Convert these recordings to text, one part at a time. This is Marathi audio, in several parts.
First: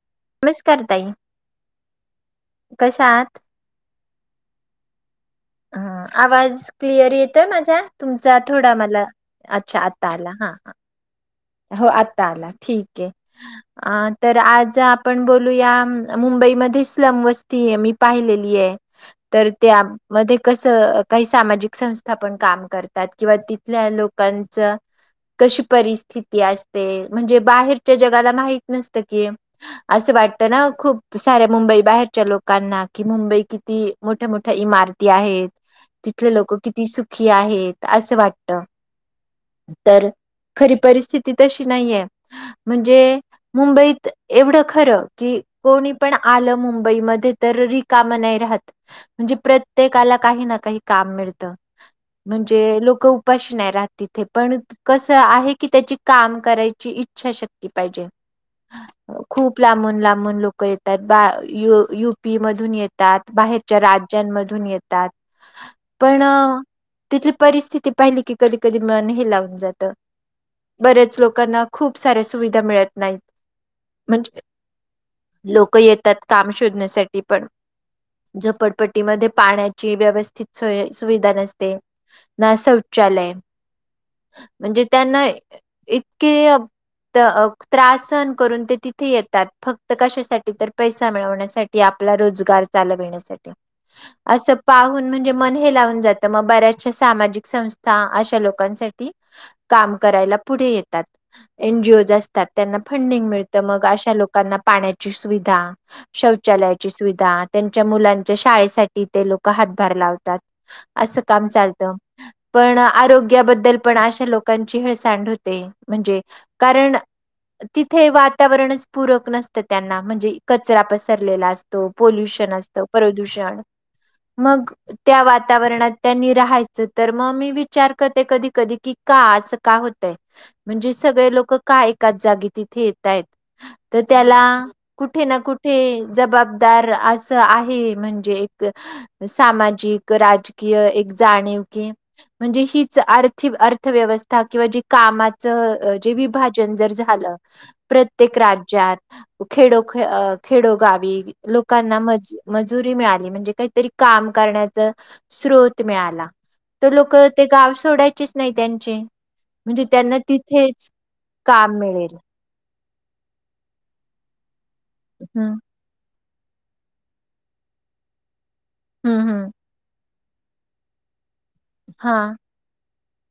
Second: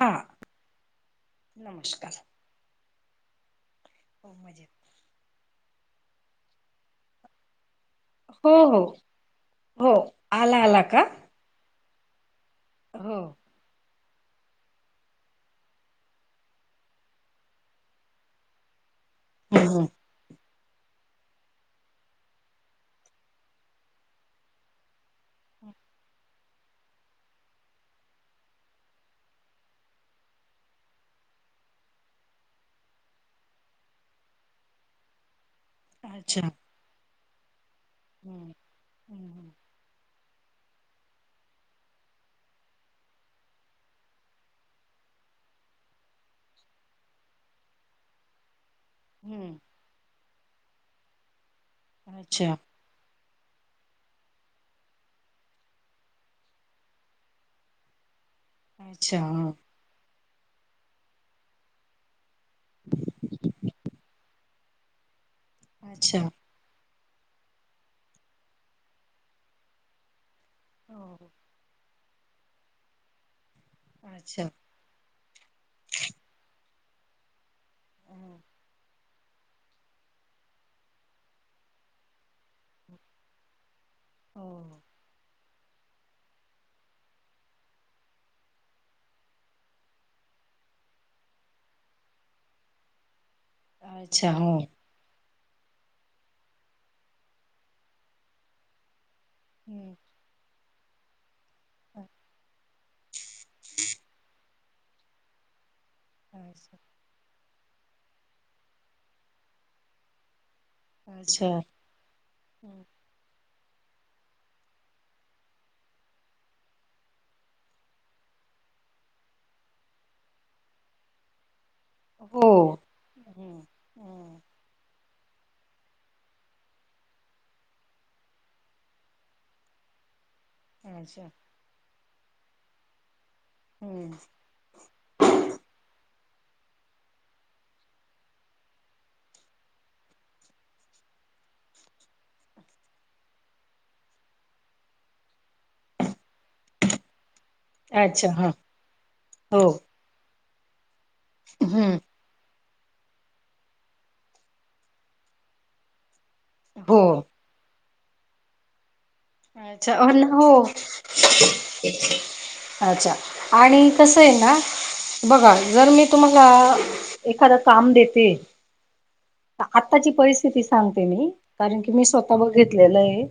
हा मिस करताई नमस्कार कशा आहात. हो. हं आवाज क्लिअर येतोय माझा तुमचा हो थोडा हो मला अच्छा हो आता आला हा हा आला का हो आता आला ठीक आहे. हो अ तर आज आपण बोलू या मुंबईमध्ये स्लम वस्ती आहे मी पाहिलेली आहे. तर त्या. हो मध्ये कसं काही सामाजिक संस्था पण काम करतात किंवा तिथल्या लोकांच. कशी परिस्थिती असते म्हणजे बाहेरच्या जगाला माहित नसत की. असं वाटतं ना खूप साऱ्या मुंबई बाहेरच्या लोकांना कि मुंबई किती. मोठ्या मोठ्या इमारती आहेत. तिथले अच्छा लोक किती सुखी आहेत असं हम्म वाटत हम्म तर. खरी परिस्थिती तशी नाहीये म्हणजे मुंबईत एवढं खरं की. कोणी पण आलं मुंबईमध्ये तर रिकाम नाहि राहात. म्हणजे हम्म प्रत्येकाला काही ना काही काम मिळत अच्छा म्हणजे लोक. उपाशी नाही राहत तिथे पण कस आहे. कि त्याची काम करायची इच्छा शक्ती पाहिजे अच्छा ह खूप लांबून लांबून लोक. लोक येतात बा य युपी मधून येतात बाहेरच्या राज्यांमधून येतात. अच्छा पण तिथली परिस्थिती पाहिली की कधी कधी मन हे लावून जात. हो बर्याच हो लोकांना खूप सऱ्या सुविधा मिळत नाहीत म्हणजे अच्छा लोक येतात काम शोधण्यासाठी पण हो झोपडपटी पाण्याची व्यवस्थित सुविधा नसते ना शौचालय हो म्हणजे त्यांना इतके त्रास सहन करून ते तिथे येतात फक्त कशासाठी तर पैसा मिळवण्यासाठी आपला रोजगार चालण्यासाठी अच्छा हो असं पाह म्हणजे मन हे लावून जात मग बऱ्याचशा सामाजिक संस्था अशा लोकांसाठी काम हम्म करायला पुढे येतात एन जीओज असतात. त्यांना फंडिंग मिळत म अशा लोकांना पाण्याची सुविधा अच्छा शौचालयाची सुविधा त्यांच्या मुलांच्या शाळेसाठी ते लोक हातभार लावतात असं काम अच्छा चालतं पण हम्म आरोग्याबद्दल पण अशे लोक कंचिहळ सँड होते म्हणजे कारण. तिथे वातावरणच पूरक नसतं त्यांना म्हणजे कचरा पसरलेला असत हो पोल्युशन असत हम्म प्रदूषण हम्म मग त्या वातावरणात त्यांनी राहायचं तर मग मी विचार करते कधी कधी की का असं का होतय म्हणजे अच्छा सगळे लोक का एकाच जागी तिथे येतय तर हम्म त्याला कुठे ना कुठे जबाबदार असं आहे म्हणजे एक सामाजिक राजकीय एक जाणीव की म्हणजे हीच आर्थिकर्थ अर्थव्यवस्था किंवा जी कामाचं जे विभाजन जर झालं अच्छा प्रत्येक हा राज्यात हो खेडो खेडोगावी लोकांना हम्म मज मजुरी मिळाली म्हणजे काहीतरी काम करण्याचा स्रोत मिळाला तर हो लोक ते गाव सोडायचेच नाही त्यांची अच्छा अर ना हो काम मिळेल. अच्छा आणि कसं आहे ना हम्म बघा जर मी तुमला एखाद काम देते हम्म हम्म आताची पथ स्िती सांगते मी कारण की मी हा स्वतः बघेतलेलं आहे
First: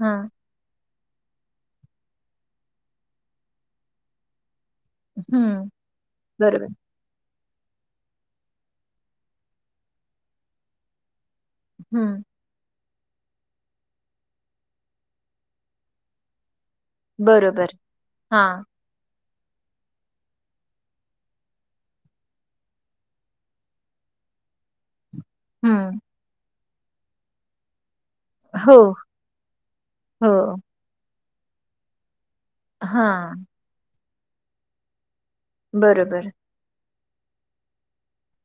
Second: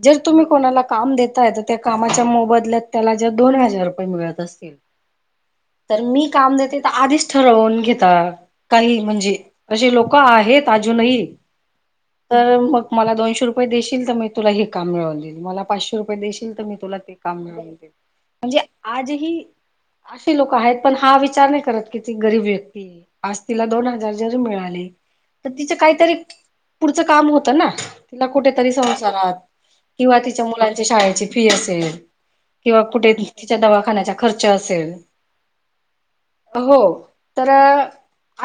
हा जर तुम्ही कोणाला काम देताय तर त्या कामाच्या मोबदल्यात त्याला ज्या दोन हजार रुपये मिळत असतील हम्म तर मी काम बरोबर देते आधीच ठरवून घेतात काही म्हणजे असे लोक आहेत अजूनही हम्म तर मग मला दोनशे रुपये देशील तर मी तुला हे काम मिळवल मला पाचशे रुपये देशील तर मी तुला काम बरोबर हा म्हणजे आजही अशी लोक आहेत पण हा विचार नाही करत कीती गरीब येती आज तिला दोन हजार जरी मिळाले तर तिचं हम्म काहीतरी पुढचं काम होतं ना तिला कुठेतरी हो संसारात किंवा हो तिच्या मुलांची शाळेची फी असेल किंवा हा कुठे तिच्या दवाखान्याच्या खर्च असेल बरोबर हो तर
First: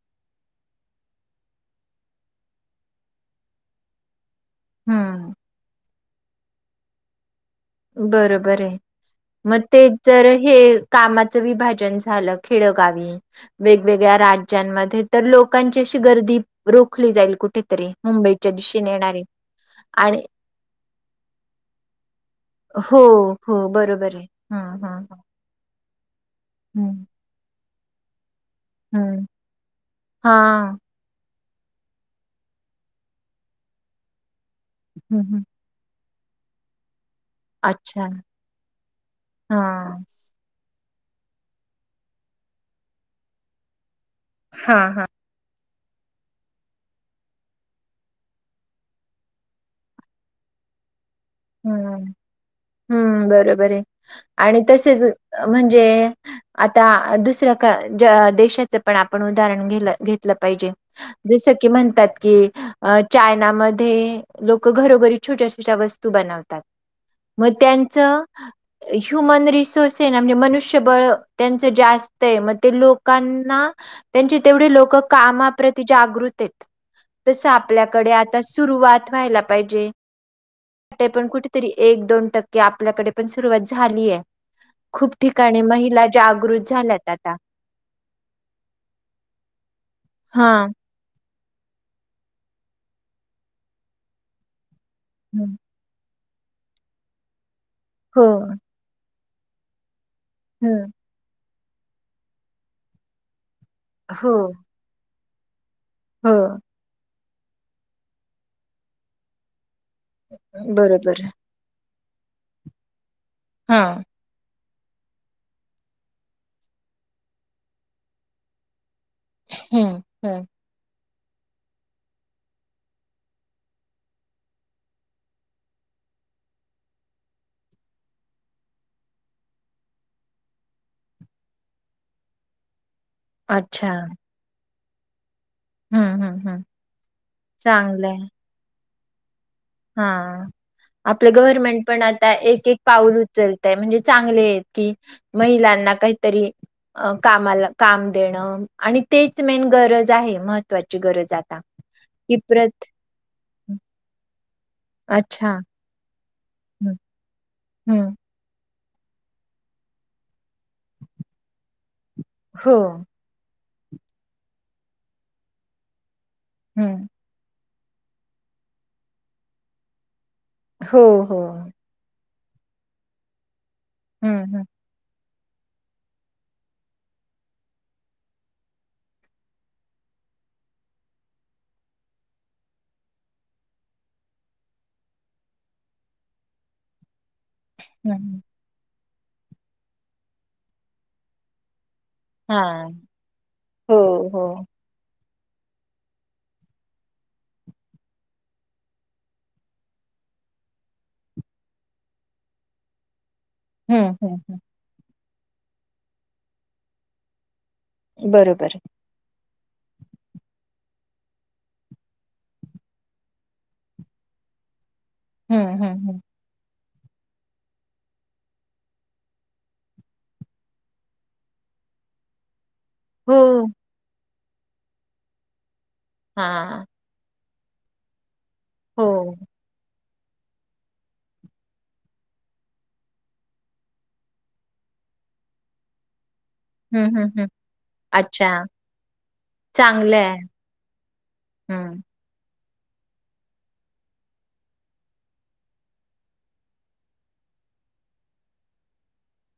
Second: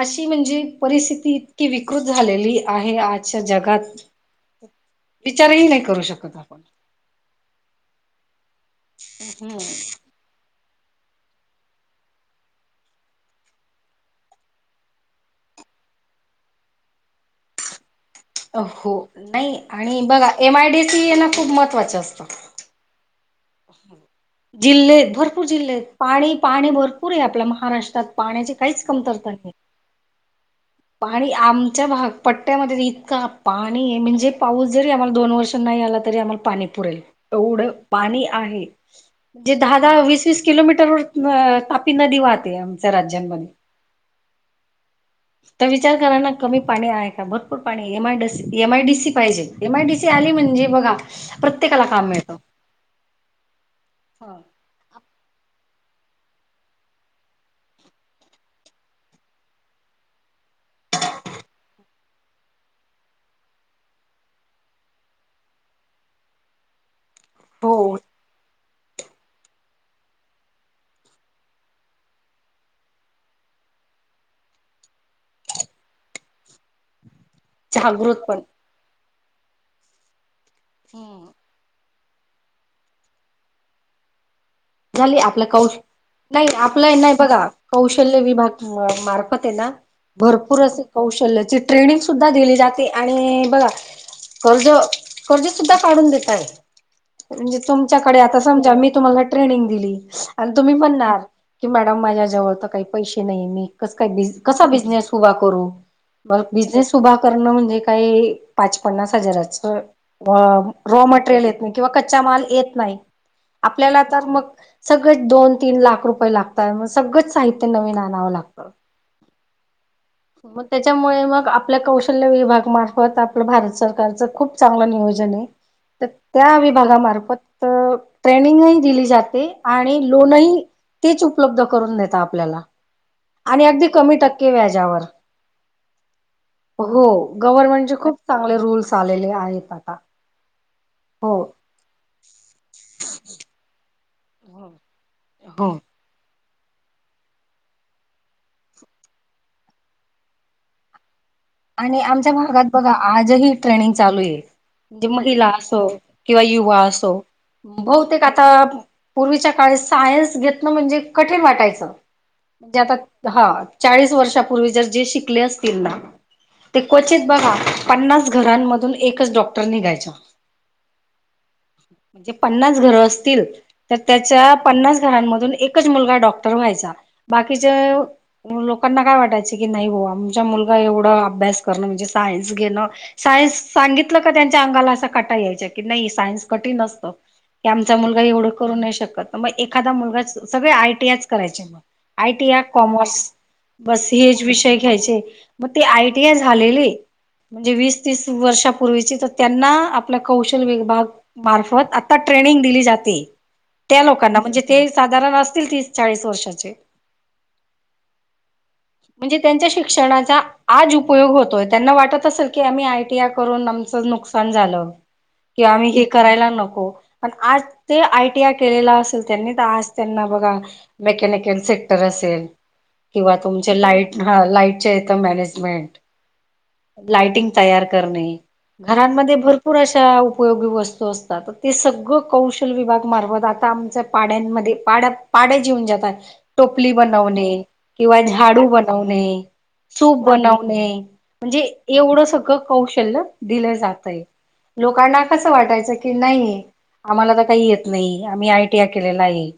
अशी म्हणजे परिस्थिती इतकी विकृत झालेली आहे आजच्या जगात हम्म विचारही नाही करू शकत आपण बरोबर आहे हम्म, मग ते तरर हे कामाचं विभाजन झालं खेडगावी वेगवेगळ्या राज्यांमध्ये तर लोकांची अशी गर्दी रोखली जाईल कुठेतरी मुंबईच्या दिशेने हो येणारी नाही आणि बघा एम आय डी सी यांना खूप महत्त्वाचं असतं हो हो बरोबर आहे. हं जिल्हे हं आहेत भरपूर जिल्हे आहेत पाणी पाणी हं भरपूर आहे आपल्या महाराष्ट्रात पाण्याची काहीच हं कमतरता आहे हां पाणी आमच्या भाग पट्ट्यामध्ये इतका पाणी म्हणजे पाऊस जरी आम्हाला हं, दोन हं. वर्ष आ तरी आम पा पुरेल एवढ अच्छा पाणी आहेण दहा द हां वस वीस किलोमीटर व तापी नदी वाहते आमच्या राज्यांमध्ये हा हा तर विचार करा ना कमी पाणी आहे का भरपूर पाणी एम आयी एमआय डीसी पाहिजे एम आयडीी सी आली म्हणजे बघा प्रत्येकाला हम्म काम मिळतं. हम्म बरोबर आहे आणि तसेच म्हणजे आता दुसऱ्या देशाचं पण आपण उदाहरण घेतलं पाहिजे जसं की म्हणतात की अ चायनामध्ये लोक घरोघरी छोट्या छोट्या वस्तू तू बनवतात मग त्यांच हो ह्युमन रिसोर्स हेना म्हणजे मनुष्यबळ त्यांचं जास्त हाय मग ते लोकांना - - त्यांची तेवढी लोक कामाप्रती जागृतहेत. तस आपल्याकडे जागृत आता सुरुवात व्हायला पाहिजे. पण कुठेतरी एक दोन टक्के आपल्याकडे पण सुरुवात झालीय. खूप झाली आपलं ठिकाणी कौश महिला - - नाही आपलं नाही बघा कौशल्य विभाग मार्फत हेना भरपूर हा असं कौशल्याची ट्रेनिंग सुद्धा दिली जाते आणि बघा कर्ज - - कर्ज सुद्धा काढून देतय म्हणजे तुमच्याकडे हो आता समजा मी तुम्हाला ट्रेनिंग दिली आणि तुम्ही हम्म. म्हणणार की मॅडम माझ्या जवळ तर काही पैसे नाही मी स का बि हो. कसा बिझनेस उभा करू हो मग बिझनेस उभा करण म्हणजे काही पाच पन्नास हजारच रॉ रॉ बरोबर मटरियल येत नाही. किंवा कच्चा माल येत नाही. हा. आपल्याला - - तर मग सगळेंच दोन, तीन लाख रुपये लागतात. मग सगळंच साहित्य नवीन आणावं लागतं. [inaudible] हम्म, हम्म. मग त्याच्यामुळे मग आपल्या कौशल्य विभागमार्फत आपलं भारत सरकारच खूप चांगलं नियोजनए. तर त्या विभागामार्फत ट्रेनिंगही दिली जाते आणि लोनही तेच उपलब्ध करून देत आपल्याला. आणि अगदी अच्छा कमी टक्के व्याजावर. हम्म हम्म हम्म हो. गव्हर्मेंटचे खूप चांगलंय चांगले रूल्स आलेले आहेत आता. आपलं हो गवर्नमेंट पण आता एक एक पाऊल उचलत म्हणजे चांगलं [unintelligible] की हो महिलांना काहीतरी अ कामाला काम देणं आणि तेच मेन गरज आहे. महत्त्वाची गरज आहे. आणि आमच्या भागात बघा आजही ट्रेनिंग चालूए. ती महिला अच्छा असो किंवा युवा हम्म असो हम्म बहुतेक आ आता पूर्वीच्या काळे सायन्स घेतणं म्हणजे कठीण वाटायचं हो म्हणजे आता हा चाळीस वर्षापूर्वी जर जे शिकले असतील ना. ते हम्म क्वचित बघा पन्नास घरांमधून एकच डॉक्टर निघायच्या. हो, हो. म्हणे पन्नास घर असतील तर हम्म त्याच्या हम्म पन्नास घरांमधून एक - - एक मुलगा डॉक्टर व्हायचा. बाकीच - लोकांना काय वाटायच की नाही बुआ आमचा मुलगा एवढं अभ्यास करणं म्हणजे सायन्स घेणं - - सायन्स सांगितलं का त्यांच्या अंगाला असा कटा यायच्या की नाही सायन्स कठीण असतं. की आमचा मुलगा हम्म. एवढं करू नाही शकत. मग एखादा मुलगाच सगळे आयटीआयच करायचे. हा आयटीया, कॉमर्स हो बस हो हेच विषय घ्यायचे म ती आयटीआय झालेली म्हणजे वीस, तीस वर्षापूर्वीची तर त्यांना आपला कौशल विभाग मार्फत आता ट्रेनिंग दिली जाते. हम्म त्या हम्म लोकांना हम्म. म्हणजे ते साधारण असतील तीस चाळीस वर्षाचे. बरोबर. म्हणजे त्यांच्या शिक्षणाचा - - आज उपयोग होतोय. त्यांना वाटत असेल की आम्ही आयटीआय करून आमचं नुकसान झालं. हम्म कि आम्ही हे - हम्म - हम्म. करायला नको. प आज ते आयटीआय केलेला असेल त्यांनी तर आज त्यांना बघा - - मेकॅनिकल सेक्टर असेल. किंवा हो तुमचे लाईट ह लाईटच्या यथं मॅनेजमेंट. हा. लायटिंग तयार करणे. हो घरांमध्ये भरपूर अस उपयोगी वस्तू असतात. ते सगळं कौशल विभाग मार्फत आता आमच्या पाड्यांमध्ये पाड्या - - पाडे जिवन जातात. टोपली हम्म हम्म हम्म बनवणे किंवा अच्छा झाडू बनवणे. चांगलं सूप आहे बनवणे म्हणजे हम्म एवढं सगळं कौशल्य दिलं जात आहे [unintelligible] आम्हांला तर काही येत नाही आम्ही आयटीआय केलेला आहे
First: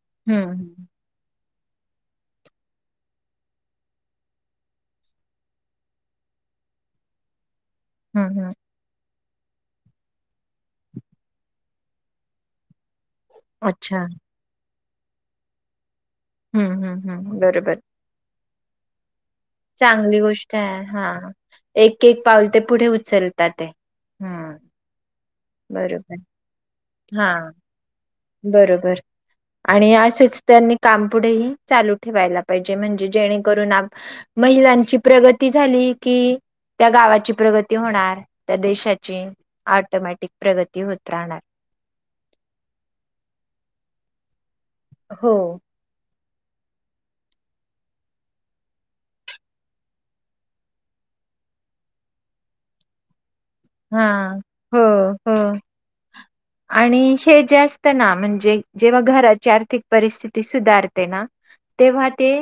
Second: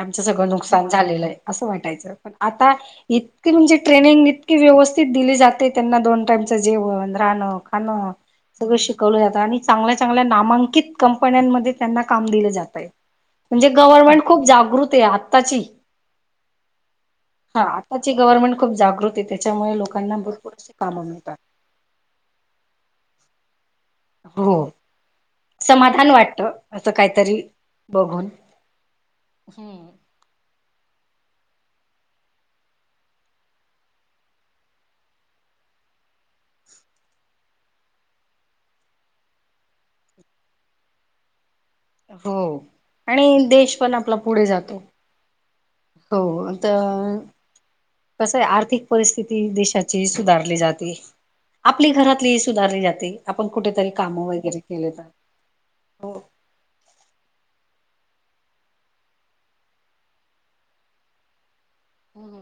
आमचं हम्म सगळं नुकसान झालेलं आहे असं वाटायचं पण आता इतके म्हणजे ट्रेनिंग इतकी व्यवस्थ दिली जाते त्यांना दोन टाईमच जेवण राहणं खाणं हम्म हम्म हम्म. सगळं श [inaudible] आणि चांगल्या चांगल्या नामांकित कंपन्यांमध्ये त्यांना काम दिले जातंय म्हणजे अच्छा गव्हर्मेंट खूप जागृत आहे आत्ताची हम्म हम्म हम् बरोबर प गवर्नमेंट खूप जागृत त्यांच्यामुळे चांगली गोष्ट आहे हा एक एक पाऊल ते पुढे उचलतात ते हम्म हो समाधान बरोबर वाटत असं हा काहीतरी बघून बरोबर आणि असंच त्यांनी काम पुढेही चालू ठेवायला पाहिजे म्हणजे जेणेकरून महिलांची प्रगती झाली कि त्या गावाची प्रगती होणार त्या देशांची ऑटोमॅटिक प्रगती होत राहणार हो आणि देश पण आपला पुढे जातो हो होता कसं आहे आर्थिक परिस्थिती देशांची सुधारली जाते आपली घरातली सुधारली जाते आपण कुठेतरी हा काम वगैरे हो केले तर हो. हो आणि हे जेस्त ना म्हणजे जेव्हा घराची आर्थिक परिस्थिती सुधारते ना तेव्हा ते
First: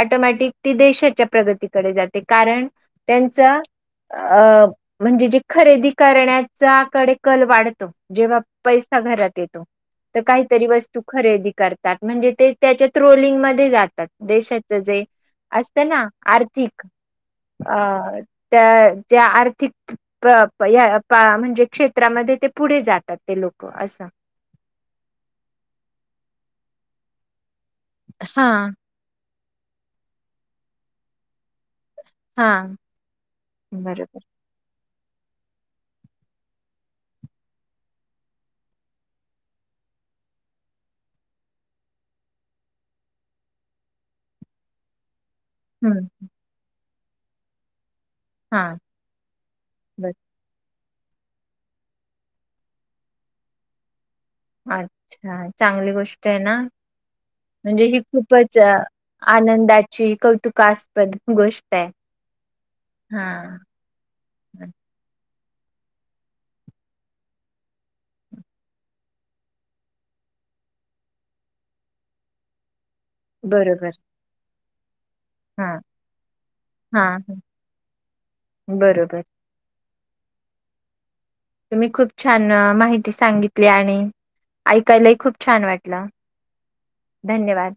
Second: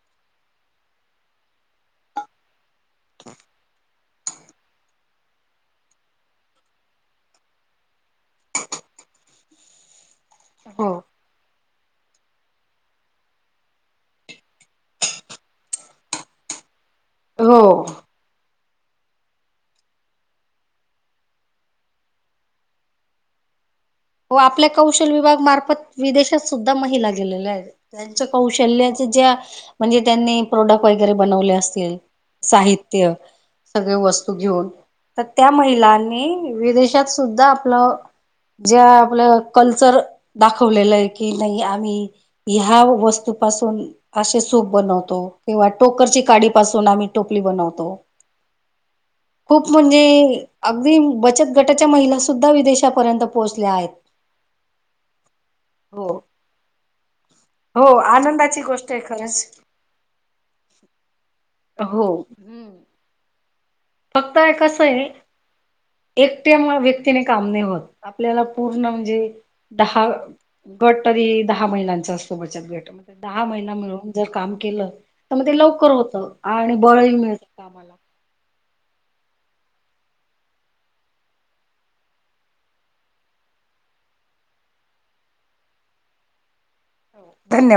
ऑटोमॅटिक ती देशाच्या प्रगतीकडे जाते कारण त्यांचा म्हणजे जे खरेदी करण्याचाकडे कल वाढतो जेव्हा पैसा घरात काहीतरी हो वस्तू खरेदी करतात म्हणजे ते त्याच्या ट्रोलिंग मध्यें जातात देशाच जे असतं ना आर्थिक हो अ त्या ज्या आर्थिक [inaudible] म्हणजे क्षेत्रांमध्ये ते पुढे जातात ते लोक असं व आपल्या कौशल विभाग मार्फत विदेशात सुद्धां महिला गेलेल्या आहेत त्यांच्या हां, कौशल्य ज्या म्हणजे त्यांनी प्रोडक्ट वगैरे बनवले असतील हां. साहित्य सगळे बरोबर. वस्तू घेऊन तर त्या महिलांनी विदेशात सुद्धा आपलं जे आपलं कल्चर दाखवलेलं आहे की नाही आम्ही ह्या वस्तूंपासून असे सूप बनवतो किंवा हं. टोकरची काडी पासून आम्ही टोपली बनवतो हां. खूप म्हणजे बरं. अगदी बचत गटांच्या महिला सुुद्धा विदेशापर्यंत पोहोचल्या आहेत अच्छा चांगली हो गोष्ट आहे ना म्हणजे हो ही आनंदाची खूपचं गोष्ट आहे खरंच. आनंदाची कौतुकास्पद गोष्ट आहे हो हा फक्त आहे कसं आहे एकट्या व्यक्तीने काम नाही होत आपल्याला पूर्ण म्हणजे दहा गट तरी दहा महिन्यांचा असतो बचत गट दहा महिना बरोबर. मिळून जर काम केलं तर मग ते हां, लवकर होतं आणि बळही हां, हं. मिळतं कामाला बरोबर तुम्ही खूप छान माहिती सांगितली आणि ऐकायलाही खूप छान वाटलं धन्यवाद